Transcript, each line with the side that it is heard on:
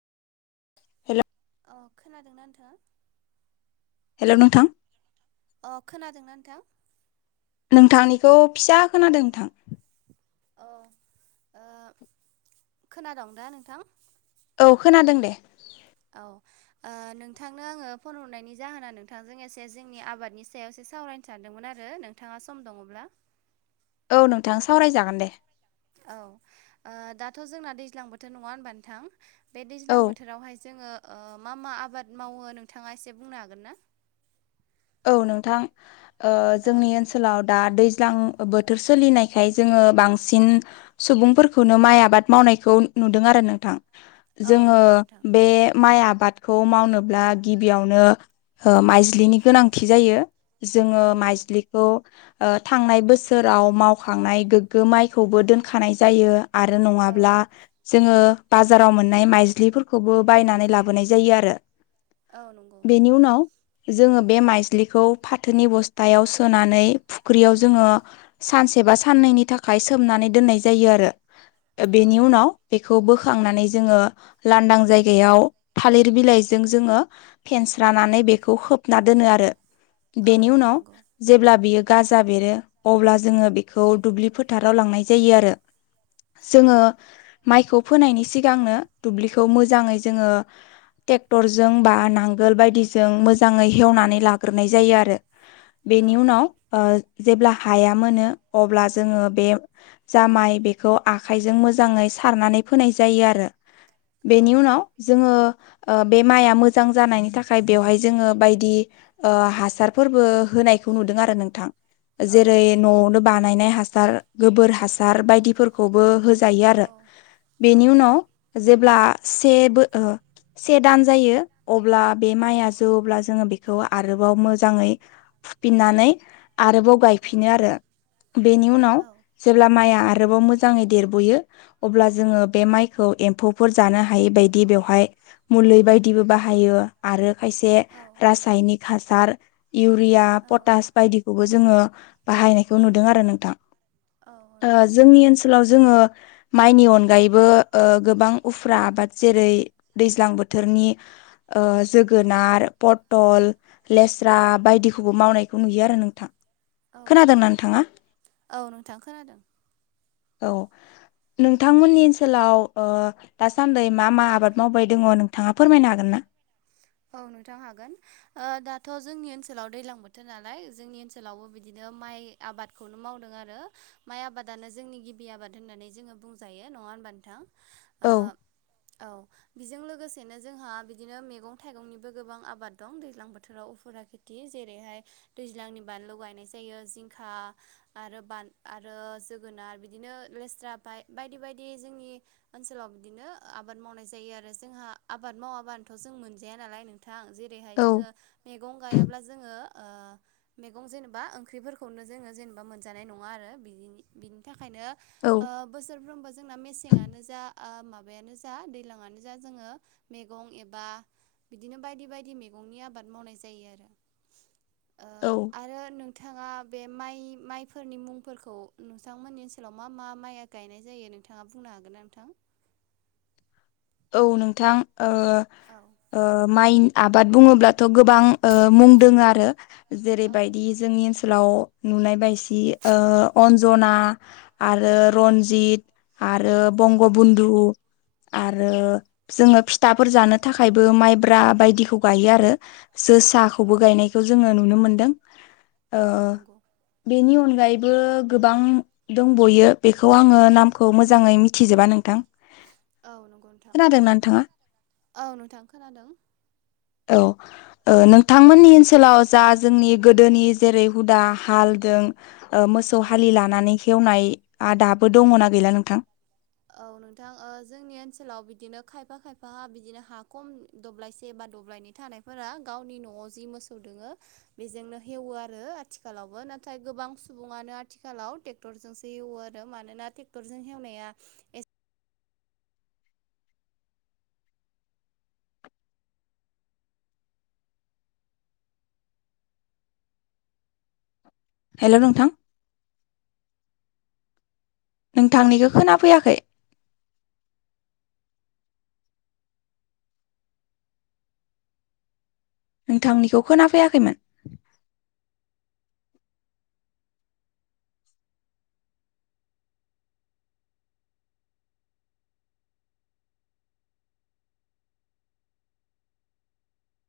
left: हेल'
right: अ खोनादोंना नोंथां
left: हेल' नोंथां
right: अ खोनादोंना नोंथां
left: नोंथांनिखौ फिसा खोनादों नोंथां
right: औ ओ खोनादों दा नोंथां
left: औ खोनादों दे
right: औ ओ नोंथांनो आङो फन हरनायनि जाहोना नोंथांजों एसे जोंनि आबादनि सायावसो सावरायनो सानदोंमोन आरो नोंथाङा सम दङब्ला
left: औ नोंथां सावरायजागोन दे
right: औ ओह दाथ' जोंना दैज्लां बोथोर नङा होनबा नोंथां बे
left: औ
right: दैज्लां बोथोरावहाय जोङो ओ मा मा आबाद मावो नोंथाङा एसे बुंनो हागोन ना
left: औ नोंथां ओह
right: औ
left: जोंनि ओनसोलाव दा दैज्लां बोथोर सोलिनायखाय जोङो बांसिन सुबुंफोरखौनो माइ आबाद मावनायखौ नुदों आरो नोंथां
right: औ
left: जोङो
right: नंगौ नोंथां
left: बे माइ आ बादखौ मावनोब्ला गिबियावनो माइज्लिनि गोनांथि जायो जोङो
right: औ
left: माइज्लिखौ ओ थांनाय बोसोराव मावखांनाय गोग्गो माइखौबो दोनखानाय जायो आरो नङाब्ला
right: औ
left: जोङो बाजाराव मोननाय माइज्लिफोरखौबो बायनानै लाबोनाय जायो आरो
right: औ नंगौ
left: बेनि उनाव जोङो बे माइ ज्लिखौ फाथोनि बस्थायाव सोनानै फुख्रियाव जोङो सानसेबा साननैनि थाखाय सोमनानै दोननाय जायो आरो
right: औ
left: बेनि उनाव बेखौ बोखांनानै जोङो लांदां जायगायाव थालिर बिलाइजों जोङो फेनस्रा नानै बेखौ खोबना दोनो आरो
right: औ
left: बेनि
right: औ
left: उनाव
right: नंगौ
left: जेब्ला बियो गाजा बेरो अब्ला जोङो बेखौ दुब्लि फोथाराव लांनाय जायो आरो
right: औ
left: जोङो माइखौ फोनायनि सिगांनो दुब्लिखौ मोजाङै जोङो ट्रेक्टरजों बा नांगोल बायदिजों मोजाङै हेवनानै ला ग्रोननाय जायो आरो
right: औ
left: बेनि उनाव जेब्ला हाया मोनो अब्ला जोङो बे जामाइ बेखौ आखाइजों मोजाङै सारनानै फोनाय जायो आरो बेनि उनाव
right: नंगौ
left: जोङो बे माइआ मोजां जानायनि थाखाय बेवहाय जोङो बायदि हासारफोरबो होनायखौ नुदों आरो नोंथां
right: औ
left: जेरै
right: औ नंगौ नोंथां
left: न'आवनो बानायनाय हास र गोबोर हासार बायदिफोरखौबो होजायो
right: औ
left: आरो बेनि उनाव जेब्ला सेबो से दान जायो अब्ला बे माइआ जौवोब्ला जोङो बेखौ आरोबाव मोजाङै फुफिननानै आरोबाव गायफिनो आरो बेनि उनाव
right: औ
left: जेब्ला माइआ आरोबाव मोजाङै देरबोयो अब्ला जोङो बे माइखौ एमफौफोर जानो हायै बायदि बेवहाय मुलि बायदिबो बाहायो आरो खायसे
right: औ
left: रासायनिक हासार इउरिया
right: औ
left: पटास बायदिखौबो जोङो बाहायनायखौ नुदों आरो नोंथां
right: औ नंगौ
left: जोंनि ओनसोलाव जोङो माइनि अनगायैबो गोबां उफ्रा आबाद जेरै दैज्लां बोथोरनि जोगोनार पटल लेस्रा बायदिखौबो मावनायखौ नुयो आरो नोंथां
right: औ
left: खोनादोंना
right: नंगौ नोंथां
left: नोंथाङा
right: औ नोंथां खोनादों
left: औ
right: [inaudible]
left: नोंथांमोननि ओनसोलाव दासान्दै मा मा आबाद मावबाय दङ नोंथाङा फोरमायनो हागोन ना?
right: [inaudible] औ नोंथां हागोन दाथ' जोंनि ओनसोलाव दैलां बोथोर नालाय जोंनि ओनसोलावबो बिदिनो माइ आबादखौनो मावदों आरो माइ आबादानो जोंनि गिबि आबाद होननानै जोङो बुंजायो नङा होनबा नोंथां
left: औ
right: ओ औ बेजों लोगोसेनो जोंहा बिदिनो मेगं थाइगंनिबो गोबां आबाद दं दैज्लां बोथोराव फोरा खेथि जेरैहाय दैज्लांनि बानलु गायनाय जायो यो जिंखा आरो बान आरो जोगोनाद बिदिनो लेस्रा ओमफ्राय बायदि बायदि बे जोंनि ओनसोलाव बिदिनो आबाद मावनाय जायो आरो जोंहा आबाद मावाबानोथ' जों मोन जाया नालाय नोंथां जेरैहाय
left: औ
right: जोङो मैगं गायाब्ला जोङो मैगं जेनेबा ओंख्रिफोरखौनो जोङो जेनेबा मोनजानाय नङा आरो बि बिनि थाखाय
left: औ
right: खायनो बोसोरफ्रोमबो जोंना मेसेंआनो जा ओ मा माबायानो जा दैज्लांआनो जा जोङो मैगं एबा बिदिनो बायदि बायदि मैगंनि आबाद मावनाय जायो आरो
left: औ
right: ओ आरो नोंथाङा बे माइ माइफोरनि मुंफोरखौ नोंथांमोननि ओनसोलाव मा मा माइया गायनाय जायो दे नोंथाङा बुंनो हागोन ना नोंथां?
left: औ नोंथां
right: औ
left: माइ आबाद बुङोब्ला थ' गोबां मुं दोङो आरो
right: औ
left: जेरैबायदि जोंनि ओनसोल लाव नुनाय बायदि अन्जना आरो रनजित आरो
right: औ
left: बंग बन्धु आरो आरो जोङो फिथाफोर जानो थाखायबो माइब्रा बायदिखौ गायो आरो
right: औ
left: जोसाखौबो गायनायखौ जोङो नुनो मोन्दों
right: औ नंगौ
left: बेनि अन फ्रायबो गोबां दंब'यो बेखौ आङो नामखौ मोजाङै मिथिजोबा नोंथां
right: औ नंगौ नोंथां
left: खोनादोंना नोंथाङा
right: औ नोंथां खोनादों
left: औ नोंथांमोननि ओनसोलाव जा जोंनि गोदोनि जेरै हुदा हालजों मोसौ
right: औ
left: हालि लानानै एवनाय दाबो दङना गैला नोंथां
right: औ नोंथां जोंनि ओनसोलाव बिदिनो खायफा खायफा बिदिनो हा खम दब्लायसे बा दब्लायनि थानायफोरा गावनि न'आव जि मोसौ दोङो बेजोंनो हेवो आरो आथिखालावबो नाथाय गोबां सुबुङानो आथिखालाव ट्रेक्टरजोंसो एवो आरो मानोना ट्रेक्टरजों हेवनाया एस
left: हेल' नोंथां नोंथांनिखौ खोना फैयाखै नोंथांनिखौ खोना फैयाखैमोन